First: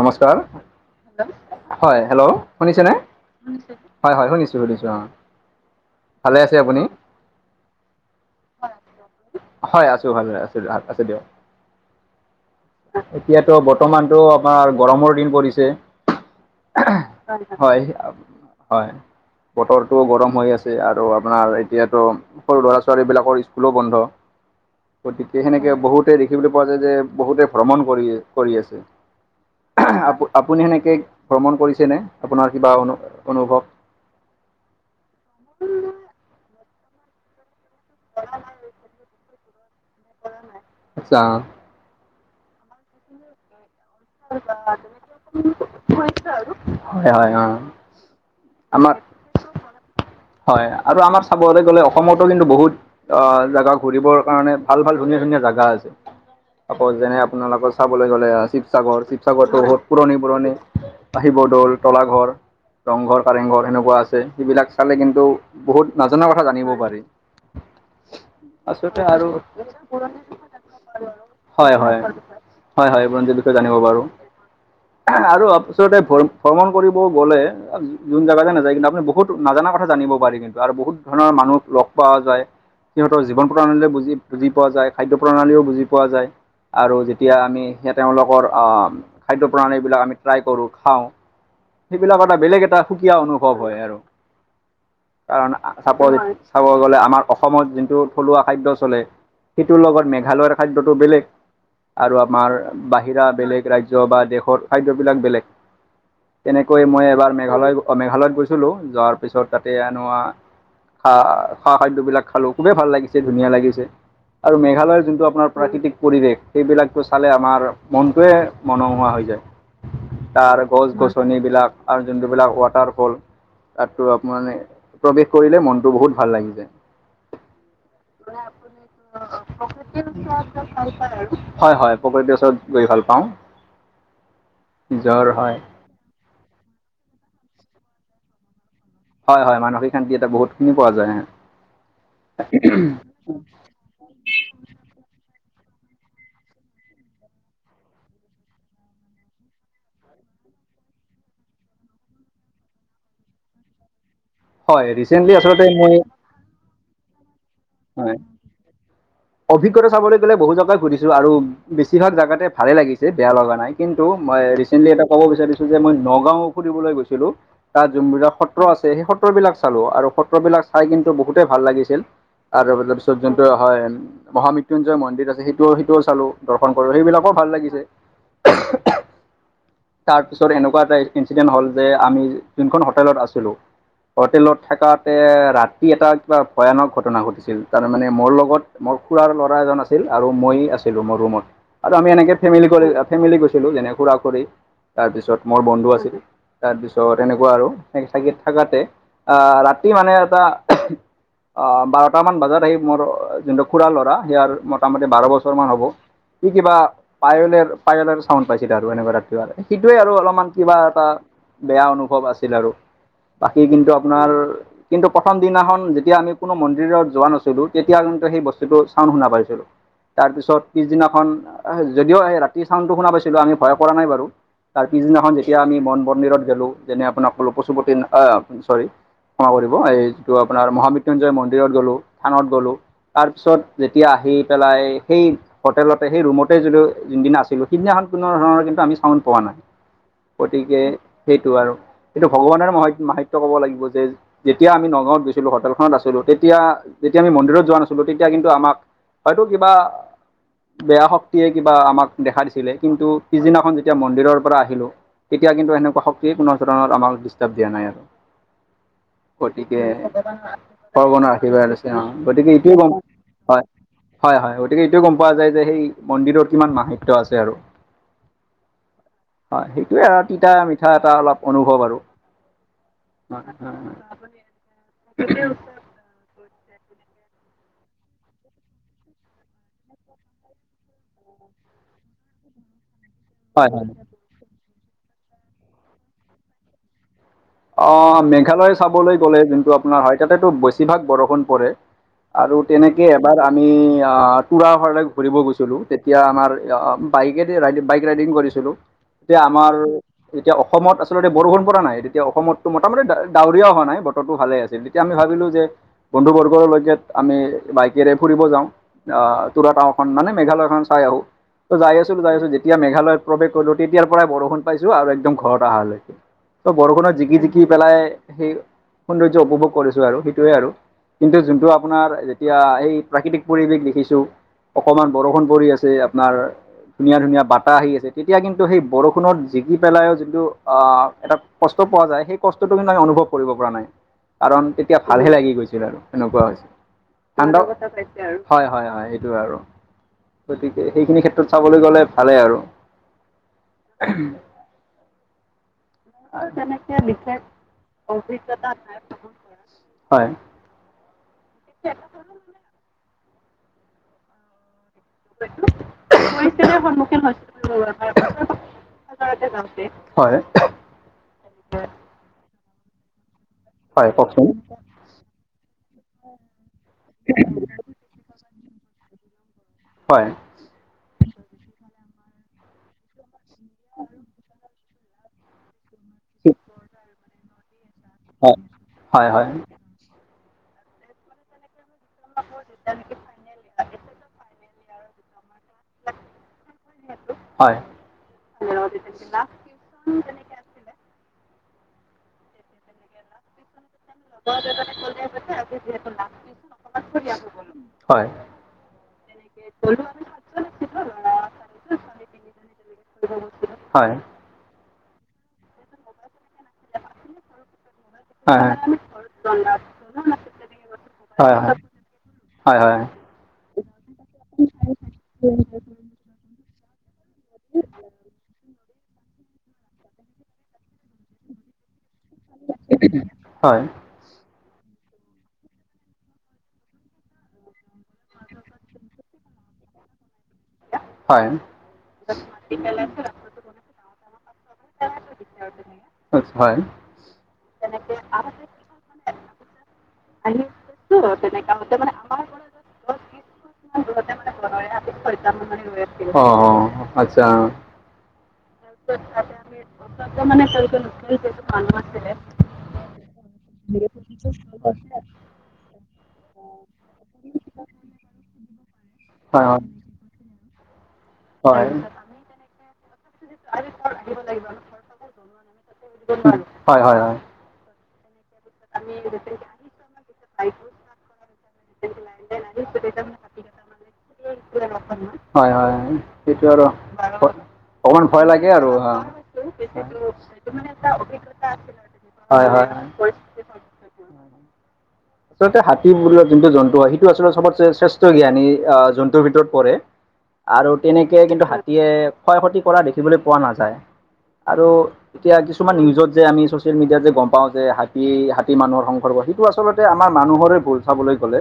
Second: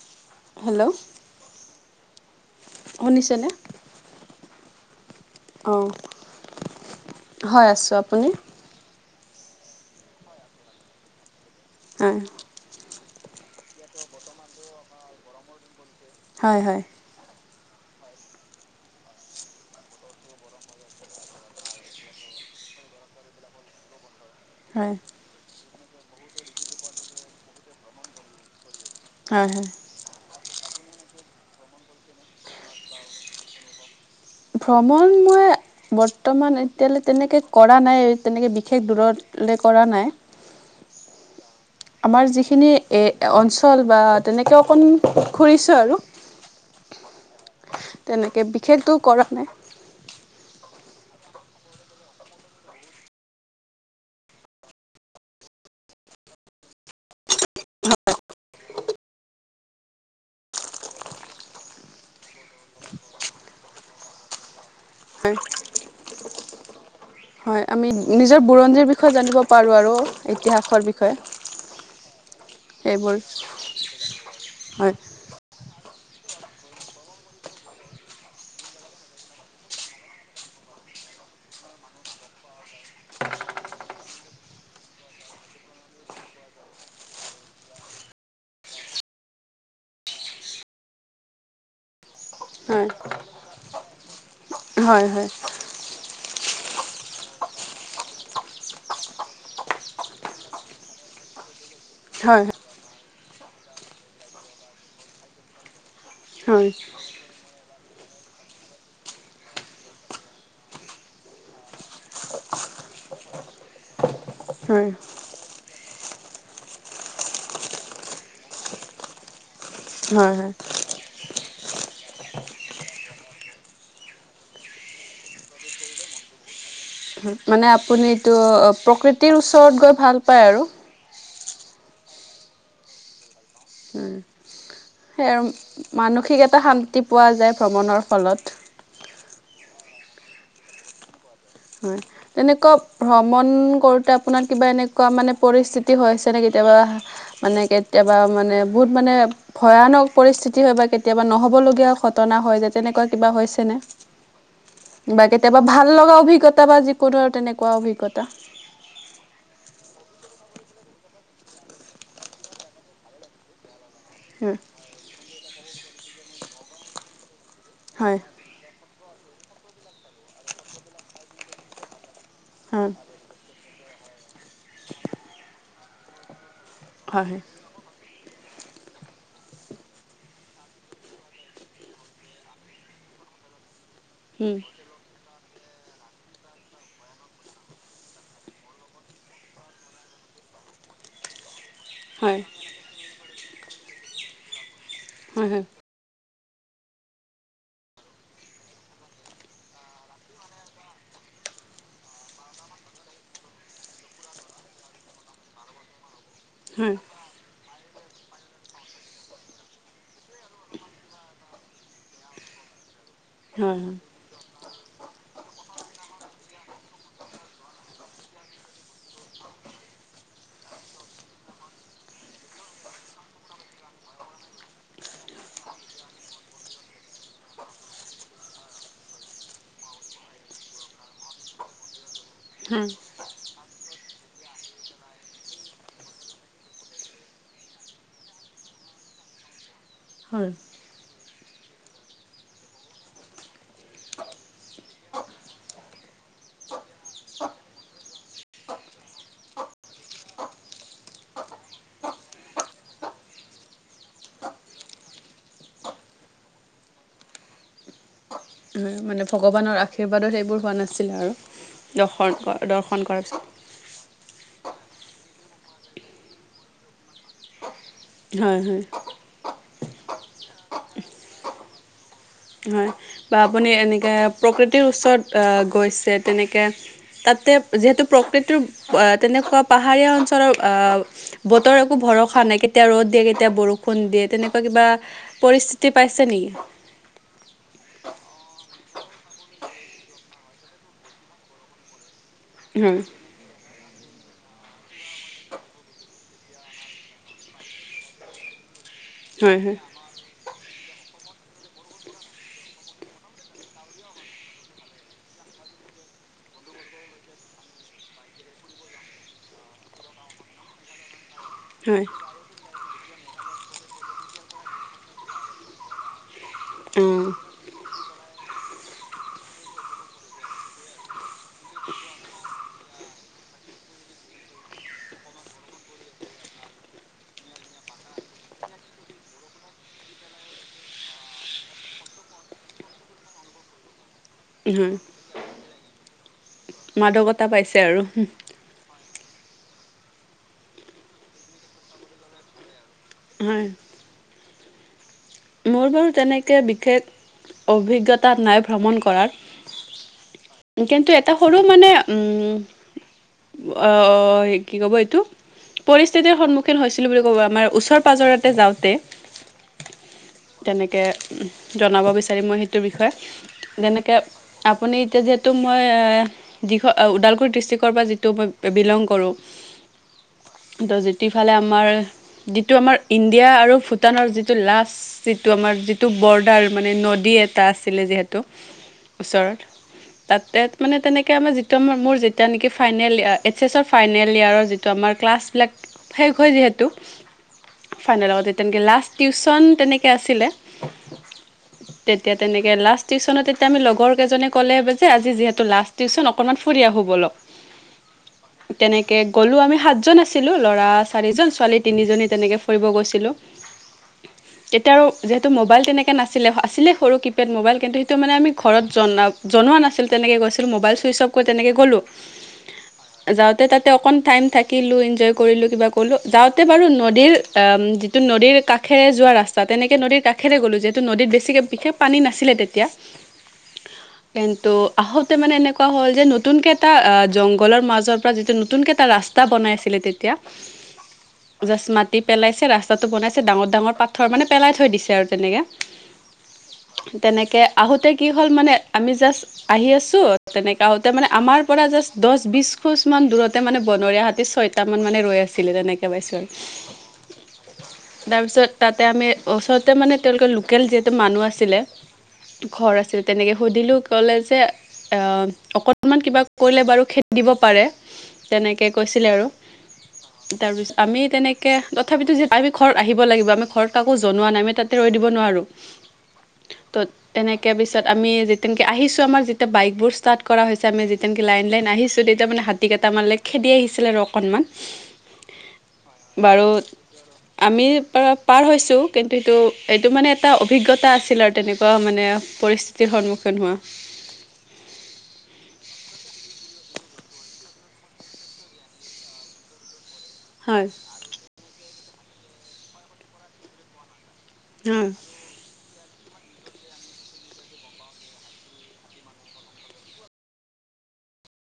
নমস্কাৰ। হেল্ল'। হয় হেল্ল' শুনিছেনে হয় হয় শুনিছোুছো অ। অ হয় আছো আপুনি? হয় আছো ভাল ন আছো ভাল আছে দিয়ক। হয়। এতিয়াতো বৰ্তমানতো আমাৰ গৰমৰ দিন পৰিছে। হয় হয়। হয় হয়। বতৰটোও গৰম হৈ আছে আৰু আপোনাৰ এতিয়াতো সৰু ল'ৰা ছোৱালী বিলাক। ৰ স্কুলো বন্ধ। হয়। গতিকে সেনেকে বহুতে দেখিবলৈ পোৱা যায় যে বহুতে ভ্ৰমণ কৰি কৰি আছে। হয় হয়। আপ আপুনি সেনেকৈ ভ্ৰমণ কৰিছেনে আপোনাৰ কিবা অনু অনুভৱ। ভ্ৰমণ মই বৰ্তমান এতিয়ালৈ তেনেকে কৰা নাই তেনেকে বিশেষ দূৰত। লে কৰা নাই। আচ্ছা। আমাৰ যিখিনি এ অঞ্চ তেনেকে অকণ ঘৰিছো আৰু। হয় হয় অঁ তেনেকে আমাৰ বিশেষতটো কৰা নাই। হয় আৰু আমাৰ চাবলৈ গ'লে অসমতো কিন্তু বহুত। আহ জেগা ঘুৰিবৰ কাৰণে ভাল ভাল ধুনীয়া ধুনীয়া জাগা আছে। আকৌ যেনে আপোনালোকৰ চাবলৈ গ'লে শিৱ সাগৰ শিৱসাগৰটো হ'ল পুৰণি পুৰণি আ, শিৱ দৌল, তলা ঘৰ ৰংঘৰ, কাৰেংঘৰ সেনেকুৱা আছে সেইবিলাক চালে কিন্তু হয়। বহুত নাজনা কথা জানিব পাৰি। হয় আমি নিজৰ বুৰঞ্জীৰ আচলতে বিষয়ে আৰু জানিব পাৰোঁ আৰু ইতিহাসৰ বিষয়ে। হয় হয়। হয় হয় সেইবোৰ। বুৰঞ্জীৰ বিষয়ে জানিব পাৰোঁ। হয়। আৰু আব আচলতে ভৰ ভ্ৰমণ কৰিব গ'লে যোন জেগা যে নাযায় কিন্তু আপুনি বহুত নাজানা কথা জানিব পাৰি কিন্তু যাৰ বহুত ধৰণৰ মানুহ লগ পোৱা যায়। সিহঁতৰ জীৱন [unintelligible] বুজি বুজি পোৱা যায় খাদ্য প্ৰণালীও বুজি পোৱা যায়। আৰু যেতিয়া আমি সেইয়া তেওঁলোক কৰ অ', খাদ্য প্ৰণালীবিলাক আমি ট্ৰাই কৰো, খাওঁ। সেইবিলাকৰ এটা বেলেগ এটা হয় সুকীয়া অনুভৱ হয় আৰু হয় হয় কাৰণ আ চাপৰ চাব গলে আমাৰ অসমত যোনটো থলুৱা খাদ্য চলে। সেইটোৰ লগত মেঘালয়ৰ খাদ্যটো বেলেগ। আৰু হয় আমাৰ বাহিৰা বেলেগ ৰাজ্য বা দেশৰ খাদ্যবিলাক বেলেগ। হয় তেনেকৈ মই এবাৰ মেঘালয় গ অ', মেঘালয়ত গৈছিলোঁ যোৱাৰ পিছত তাতে হেনো আ [unintelligible] খা খাদ্যবিলাক খালোঁ খুবেই ভাল লাগিছে ধুনীয়া লাগিছে। আৰু হয় মেঘালয়ৰ যোনটো আপোনাৰ প্ৰাকৃতিক পৰিৱেশ সেইবিলাকটো চালে আমাৰ মনটোৱে মনোমোহোৱা হৈ যায়। হয় হয়। তাৰ গছ গছ ছনিবিলাক আৰু যোনটোবিলাক ৱাটাৰফল তাততো আপ মানে প্ৰৱেশ কৰিলে মনটো বহুত ভাল লাগি যায়। মানে আপুনি এইটো প্ৰকৃতিৰ ওচৰত গৈ ভাল পায় আৰু [unintelligible] হয় হয়। [unintelligible] গৈ ভাল পাওঁ। নিজৰ সেয়াই আৰু উম। হয় মানসিক এটা শান্তি পোৱা যায় ভ্ৰমণৰ ফলত। হয় হয় মানসিক শান্তি এটা বহুতখিনি পোৱা যায়। হয়। তেনেকুৱা ভ্ৰমণ কৰোঁতে আপোনাৰ কিবা এনেকুৱা মানে পৰিস্থিতি হৈছেনে কেতিয়াবা? মানে কেতিয়াবা মানে বহুত মানে ভয়ানক পৰিস্থিতি হয় বা কেতিয়াবা নহ'বলগীয়া ঘটনা হয় যে তেনেকুৱা কিবা হৈছেনে? হয় বা ৰিচেণ্টলি কেতিয়াবা আচলতে ভাল মই লগা অভিজ্ঞতা বা যিকোনো আৰু তেনেকুৱা হয় অভিজ্ঞতা অভিজ্ঞতা চাবলৈ গ'লে বহু জেগাই ঘুৰিছোঁ আৰু বেছিভাগ জাগাতে ভালে লাগিছে, বেয়া লগা নাই। কিন্তু মই ৰিচেণ্টলি এটা ক'ব বিচাৰিছো যে মই নগাঁও ফুৰিবলৈ গৈছিলোঁ তাত হয় হয় ঝুমুৰা, সত ত্ৰ আছে সেই সত্ৰবিলাক চালোঁ আৰু সত্ৰবিলাক চাই কিন্তু বহুতেই ভাল লাগিছিল। আৰু হয় অলপ পিছত যোনটো হয় মহামৃত্যুঞ্জয় মন্দিৰ আছে সেইটোও সেইটোও চালোঁ। দৰ্শন কৰোঁ সেইবিলাকো ভাল হয় লাগিছে। তাৰপিছত এনেকুৱা এটা ই ইনঞ্চিডেণ্ট হ'ল যে আমি যোনখন হোটেলত আছিলোঁ। হোটেলত থাকাতে ৰাতি এটা কিবা ভয়ানক ঘটনা ঘটিছ ছিল তাৰ মানে মোৰ লগত মোৰ খুৰাৰ ল'ৰা এজন আছিল আৰু মই আছিলোঁ মোৰ ৰুমত। আৰু আমি হয় এনেকে হয় হয় ফেমিলি কৰি আ, ফেমিলি গৈছিলোঁ যেনে খুৰা খুৰী, হয় তাৰপিছত মোৰ বন্ধু আছিল। তাৰপিছত এনেকুৱা আৰু এ থাকি থাকাতে আ, ৰাতি মানে এটা অ', বাৰটা মান বজাত আহি মোৰ যোনটো খুুৰাৰ ল'ৰা সেয়াৰ মোটামুটি বাৰ বছৰমান হ'ব। সি কিবা হয় পায়লেৰ পায়লেৰ চাউণ্ড পাইছিলে আৰু এনেকুৱা ৰাত [unintelligible] সেইটোৱে আৰু অলপমান কিবা এটা বেয়া অনুভৱ আছিল আৰু। বাকী হয় কিন্তু হয় আপোনাৰ কিন্তু প্ৰথম দিনাখন যেতিয়া আমি কোনো মন্দিৰত যোৱা নাছিলোঁ তেতিয়া কিন্তু সেই বস্তুটো চাউণ্ড শুনা পাইছিলো। তাৰপিছত পিছদিনাখন যদিও ৰাতি চাউণ্ডটো শুনা পাইছিলোঁ আমি ভয় কৰা নাই বাৰু। তাৰ পিছদিনাখন যেতিয়া আমি মন মন্দিৰত গেলোঁ যেনে আপোনাৰ কলো পশুপতি আ, চৰি ক্ষমা কৰিব এই যিটো আপোনাৰ মহাবৃত্যুঞ্জয় মন্দিৰত গলো থানত গলো। হা তাৰপিছত যেতিয়া আহি পেলাই সেই হোটেলতে সেই ৰুমতেই যদিও যোনদিনা আছিলোঁ সিদিনাখন কোনো ধৰণৰ কিন্তু আমি চাউণ্ড পোৱা নাই। হয় গতিকে সেইটো আৰু এইটো ভগৱানৰ মহ মাহাত্য কব লাগিব যে যেতিয়া আমি নগাঁৱত গৈছিলোঁ হোটেলখনত আছিলোঁ তেতিয়া যেতিয়া আমি মন্দিৰত যোৱা নাছিলোঁ তেতিয়া কিন্তু আমাক হয়তো কিবা বেয়া শক্তিয়ে কিবা আমাক দেখা দিছিলে কিন্তু পিছদিনাখন যেতিয়া মন্দিৰৰ পৰা আহিলোঁ তেতিয়া কিন্তু এনেকুৱা শক্তি পুনৰ [unintelligible] আমাক ডিষ্টাৰ্ব দিয়া নাই আৰু। মানে ভগৱানৰ গতিকে আশীৰ্বাদত এইবোৰ হোৱা নাছিলে ভগৱানৰ আৰু আশীৰ্বাদ অ', দৰ্শন গতিকে এইটোৱে দৰ্শন কৰাৰ পিছত হয়, হয়, হয় গতিকে এইটোয়ে গম পোৱা যায় যে সেই মন্দিৰত কিমান মাহিত্য আছে আৰু। হয়, হয় হয়, সেইটোয়ে আৰু তিতা মিঠা এটা অলপ অনুভৱ আৰু। হয়, বা হয় আপুনি হয় এনেকে প্ৰকৃতিৰ ওচৰত আ, গৈছে তেনেকে তাতে যিহেতু প্ৰকৃতিৰ আ, তেনেকুৱা পাহাৰীয়া অঞ্চলৰ আ বতৰ একো ভৰসা নাই কেতিয়া ৰ'দ দিয়া কে এতিয়া হয় হয়। বৰষুণ দিয়ে তেনেকুৱা কিবা পৰিস্থিতি পাইছে নেকি? অ', মেঘালয় চাবলৈ গ'লে যোনটো আপোনাৰ হয় তাতেতো বেছিভাগ বৰষুণ পৰে। আৰু হয় তেনেকে এবাৰ আমি টুৰাহাৰলৈ ঘূৰিব গৈছিলোঁ তেতিয়া আমাৰ বাইকে ৰাইড বাইক ৰাইডিং কৰিছোঁ এতিয়া হয় আমাৰ হয় এতিয়া অসমত আচলতে বৰষুণ পৰা নাই এতিয়া অসমতো মোটামুটি ডাৱৰীয়া হোৱা নাই বতৰটো ভালেই আছিল তেতিয়া আমি ভাবিলো যে বন্ধু বৰ্গৰলৈকে আমি বাইকেৰে ফুৰিব যাওঁ আ, তুৰা টাওখন মানে মেঘালয় খন চাই আহোঁ। ত' যাই হয় আছোঁ, যাই আছোঁ যেতিয়া মেঘালয় প্ৰৱেশ কৰিলো তেতিয়াৰ পৰাই বৰষুণ পাইছো আৰু একদম ঘৰত আহালৈকে। ত' অ বৰষুণত জিকি জিকি পেলাই সেই সৌন্দৰ্য উপভোগ কৰিছোঁ আৰু সেইটোৱে আৰু কিন্তু যোনটো আপোনাৰ যেতিয়া এই প্ৰাকৃতিক পৰিৱেশ দেখিছো অকণমান বৰষুণ পৰি আছে আপোনাৰ ধুনীয়া ধুনীয়া বাটাহ আহি আছে তেতিয়া কিন্তু সেই বৰষুণত জিকি পেলাইও যোনটো এটা কষ্ট পোৱা যায় সেই কষ্টটো কিন্তু আমি অনুভৱ কৰিব পৰা নাই কাৰণ হয় তেতিয়া ভালহে লাগি গৈছে আৰু এনেকুৱা আছে মাদকতা পাইছে আৰু। হয়, হয়, অ', এইটো আৰু গতিকে সেইখিনি ক্ষেত্ৰত চাবলৈ গ'লে ভালেই আৰু। হয় উম', মোৰ বাৰু তেনেকৈ বিশেষ অভিজ্ঞতা নাই ভ্ৰমণ কৰাৰ হয় কিন্তু এটা সৰু মানে উম, অ', কি ক'ব এইটো পৰিস্থিতিৰ সন্মুখীন হৈছিলোঁ বুলি ক'ব আমাৰ ওচৰ পাজৰতে যাওঁতে [unintelligible] যাওঁতে তেনেকে জনাব বিচাৰিম মই সেইটো বিষয় হয় যেনেকে কওকচোন আপুনি এতিয়া যিহেতু মই দিঘ আ, ওদালগুৰি ডিষ্ট্ৰিক্ট পৰা যিটো মই বিলং কৰোঁ হয় সিহঁতৰ যিটফালে আমাৰ যিটো আমাৰ ইণ্ডিয়া আৰু ভূটানৰ যিটো লাষ্ট [inaudible] যিটো আমাৰ যিটো বৰ্ডাৰ মানে নদী এটা আছিলে যিহেতু হয় হয় হয় ওচৰত [unintelligible] তাতে মানে তেনেকে আমাৰ যিটো মোৰ যেতিয়া নেকি ফাইনেল এইচ এছৰ ফাইনেল ইয়েৰ [unintelligible] ত' আমাৰ ক্লাছবিলাক [unintelligible] শেষ হয় যিহেতু হয় ফাইনেল আগতে তেনেকে লাষ্ট টিউচন তেনেকে আছিলে। [inaudible] [unintelligible] তেতিয়া তেনেকে লাষ্ট টিউচন তেতিয়া আমি লগৰ লগৰকেজনে ক'লে যে আজি যিহেতু লাষ্ট টিউচন অকনমান ফুৰি আহো বলক। [unintelligible] হয়। [inaudible] তেনেকে গ'লো আমি সাতজন আছিলোঁ। লৰা চাৰিজন, ছোৱালী তিনিজনী তেনেকে ফুৰিব গৈছিলোঁ। [unintelligible] [inaudible] হয়। তেতিয়া আৰু যিহেতু মোবাইল তেনেকৈ নাছিলে আছিলে সৰু কিব [unintelligible] পেড মোবাইল কিন্তু সেইটো মানে আমি হয় হয়। ঘৰত জনা জনোৱা নাছিল তেনেকৈ গৈছিল মোবাইল ছুইচ অফ কৰি তেনেকৈ গ'লোঁ। [unintelligible] হয়-হয়। [inaudible] যাওঁতে তাতে অকন টাইম থাকিলোঁ, এনজয় কৰিলোঁ, কিবা কলো যাওঁতে বাৰু নদীৰ [unintelligible] আহ যিটো নদীৰ কাষেৰে যোৱা ৰাস্তা তেনেকে নদীৰ কাষৰে গলো যিহেতু নদীত বেছিকে বিশেষ পানী নাছি [unintelligible] ছিলে তেতিয়া। [inaudible] কিন্তু আহোঁতে মানে এনেকুৱা হ'ল যে নতুনকে এটা জংঘলৰ মাজৰ পৰা যিটো নতুন কে এটা ৰাস্তা [unintelligible] ৰাস্তা বনাই আছিলে তেতিয়া। [inaudible] [unintelligible] জাষ্ট মাটি পেলাইছে, ৰাস্তাটো বনাইছে, ডাঙৰ-ডাঙৰ পাত [unintelligible] পাথৰ মানে পেলাই থৈ দিছে আৰু তেনেকে। হয় হয়। [unintelligible] তেনেকৈ আহোঁতে কি হ'ল মানে আমি জাষ্ট আহি আছোঁ তেনেকৈ আহোঁতে মানে আমাৰ পৰা জাষ্ট [unintelligible] দহ, বিছ খোজ মান দূৰতে মানে বনৰীয়া হাতীৰ ছয়টা মান মানে ৰৈ আছিলে। [unintelligible] অ আচ্ছা [unintelligible] তাৰপিছত [unintelligible] আমি ওচৰতে মানে তেওঁলোকৰ লোকেল যিহেতু মানুহ আছিলে ঘৰ আছিল তেনেকৈ সুধিলোঁ ক'লে যে [unintelligible] আহ অকনমান কিবা কৰিলে বাৰু খেদি দিব পাৰে। [unintelligible] তেনেকে কৈছিলে আৰু। [inaudible] হয় হয় তাৰ পিছত আমি তেনেকে হয়। তথাপিতো আমি ঘৰত আহিব লাগিব আমি [unintelligible] কাকো জনোৱা নাই আমি তাতে ৰৈ দিব নোৱাৰোঁ। ত হয় হয় হয়। তেনেকে [unintelligible] তেনেকে পিছত আমি যেতিয়া নেকি আহিছো আমাৰ যেতিয়া বাইকবোৰ ষ্টাৰ্ট [unintelligible] কৰা হৈছে, আমি যেতিয়া নেকি লাইন-লাইন আহিছো, তেতিয়া মানে হাতী কেইটামানে খেদি আহিছিলে আৰু অকনমান। [unintelligible] হয়-হয়। সেইটো আৰু, আমি অকমান ভয় লাগ [unintelligible] পাৰ হৈছোঁ, কিন্তু সেইটো এইটো মানে এটা অভিজ্ঞতা আছিল আৰু তেনেকুৱা মানে হয়, হয়, পৰিস্থিতিৰ হয়। সন্মুখ [unintelligible] সন্মুখীন হোৱা। [unintelligible] আচলতে হাতী বোলা যোনটো জন্তু হয়, সেইটো আচলতে চবতকে শ্ৰেষ্ঠ জ্ঞানী আহ জন্তুৰ ভিতৰত পৰে। [unintelligible] হয় আৰু তেনেকে কিন্তু হাতীয়ে ক্ষয়-ক্ষতি কৰা দেখিবলৈ পোৱা নাযায়। আৰু হয় [unintelligible] এতিয়া কিছুমান নিউজত যে আমি ছ'চিয়েল মিডিয়াত যে গম পাওঁ যে, হাতী-হাতী মানুহৰ সংঘৰ্ষ, সেইটো আচলত [unintelligible] আমাৰ মানুহৰে ভুল চাবলৈ গ'লে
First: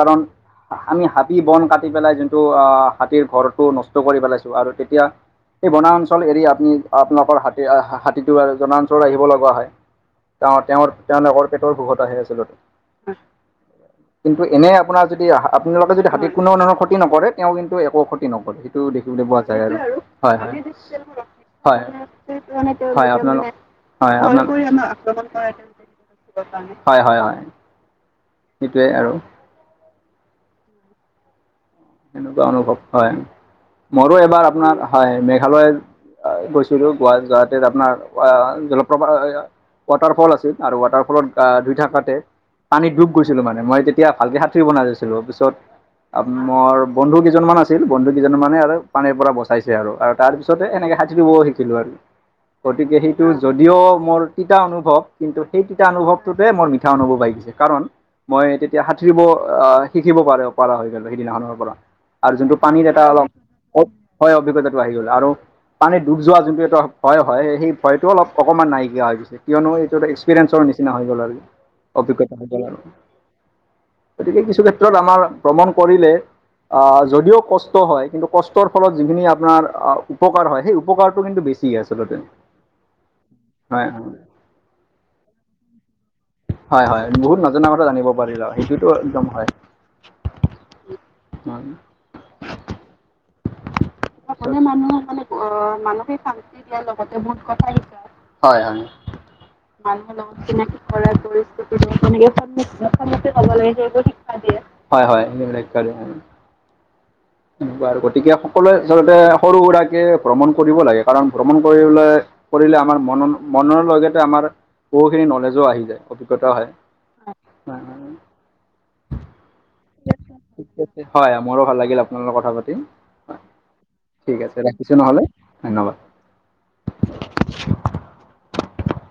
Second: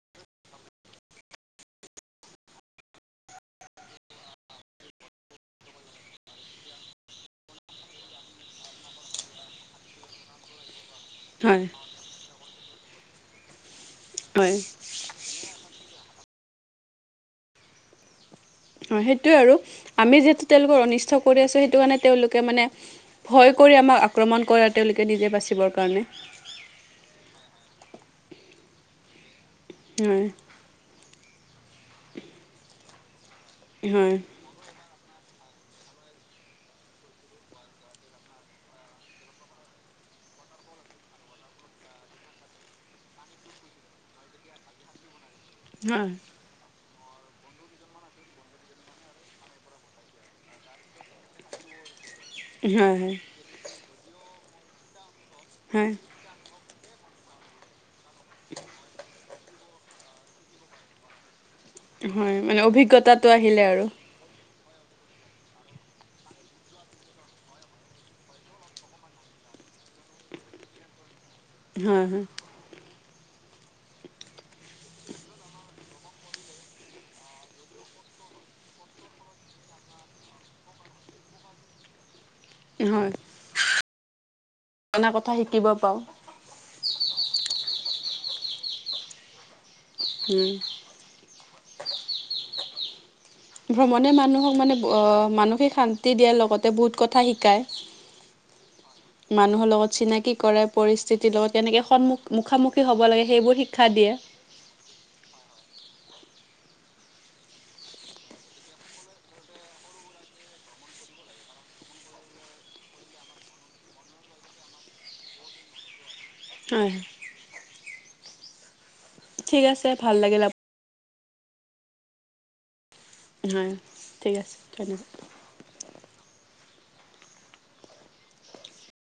কাৰণ [unintelligible] আমি হাবি-বন কাটি পেলাই যোনটো আহ হাতীৰ ঘৰটো নষ্ট কৰি পেলাইছো আৰু তেতিয়া [unintelligible] এই বনাঞ্চল এৰি আপুনি আপোনালোকৰ হাতী হা-হা-হাতীটো আৰু জনাঞ্চল আহিব লগা হয়। [unintelligible] অঁ! তেওঁৰ [unintelligible] তেওঁলোকৰ হয় পেটৰ ভোকত আহে আচলতে। কিন্তু হয় এনেই আপোনাৰ যদি আহা [unintelligible] আপোনালোকে যদি হাতীৰ কোনোধৰণৰ ক্ষতি নকৰে, তেওঁ কিন্তু একো ক্ষতি নকৰে। [unintelligible] হয় দেখিবলৈ সেইটোৱে পোৱা যায় আৰু। [unintelligible] আমি যিহেতু হয়-হয় [unintelligible] তেওঁলোকৰ অনিষ্ট কৰি আছোঁ সেইটো হয়। কাৰণে তেওঁলোকে মানে হয়, আপোনালোক ভয় কৰি আমাক আক্ৰমণ কৰে তেওঁলোকে [unintelligible] নিজে বাচিবৰ কাৰণে হয় হয় হয়, হয় সেইটোৱে আৰু। উম। তেনেকুৱা অনুভৱ হয়, মোৰো হয় এবাৰ আপোনাৰ হয়, মেঘালয়ত গৈছিলোঁ গুৱাহাটী যাওঁতে আপোনাৰ, জলপ্ৰপাত ৱাটাৰফল আছিল আৰু ৱাটাৰফলত ধুই থাকাতে পানীত ডুব গৈছিলো মানে, মই তেতিয়া ভালকে সাঁতুৰিব নাজানিছিলো, পিছত হয় আপো মোৰ বন্ধু কেইজনমান আছিল, বন্ধু কেইজনে মানে আৰু পানীৰ পৰা বচাইছে আৰু, তাৰ পিছতে এনেকে সাঁতুৰিব শিক কিলো আৰু, [unintelligible] হয় গতিকে হয় সেইটো যদিও মোৰ তিতা অনুভৱ, কিন্তু সেই তিতা হয় অনুভৱ হেইটোতে মোৰ মিঠা অনুভৱ আহি গৈছে, কাৰণ মই তেতিয়া সাঁতুৰিব, অ' শিকিব পাৰে-পাৰা হৈ গ'লো। সিদিনাখনৰ পৰা, আৰু হয় যোনটো মানে পানীত এটা অলপ, অভিজ্ঞতাটো আহিলে আৰু হয়, অভিজ্ঞতাটো আহি গ'ল আৰু। পানীত ডুব যোৱা, যোনটো এটা ভয় হয়, সেই ভয়টো অলপ-অকণমান নাইকিয়া হৈ গৈছে। কিয়নো এইটো এক্সপিৰিয়েঞ্চৰ নিচিনা হৈ গ'ল আৰু। হয় অভিজ্ঞতা হয় হ'ব আৰু, গতিকে কিছু ক্ষেত্ৰত আমাৰ ভ্ৰমণ কৰিলে অ', যদিও কষ্ট হয়, কিন্তু কষ্টৰ ফলত যিখিনি আপোনাৰ উপকাৰ হয়, সেই উপকাৰটো কিন্তু বেছি ঠিক আছে তাতে হয়। হয় হয়। নানা কথা শিকিব পাওঁ। হয় হয়, বহুত নজনা কথা জানিব পাৰিলো, সেইটোতো একদম হয়। উম। হয়। সকলো মানুহে মানে মানসিক শান্তি দিয়াৰ লগতে বহুত কথা শিকা হয় হয়। মানুহৰ লগত কৰাই চিনাকি কৰাৰ পৰিস্থিতিৰ লগত পৰিস্থিতি কেনেকে সেইখিনি সন্মুখ [unintelligible] মুখামুখি হ'ব লাগে সেইবোৰ শিক্ষা দিয়ে, হয় হয়, [unintelligible] কৰে। তেনেকুৱা আৰু, গতিকে সকলোৱে আচলতে সৰু-সুৰাকে ভ্ৰমণ কৰিব লাগে, কাৰণ ভ্ৰমণ কৰিলে কৰিলে, আমাৰ মন-মনৰ লগতে আমাৰ বহুখিনি নলেজো আহি যায়। অভিজ্ঞতা হয় ঠিক আছে, ভাল লাগিল আপো ঠিক আছে হয়, মোৰো ভাল লাগিল আপোনাৰ লগত কথা পাতি। হয়, ঠিক আছে, ধন্যবাদ। ধন্যবাদ।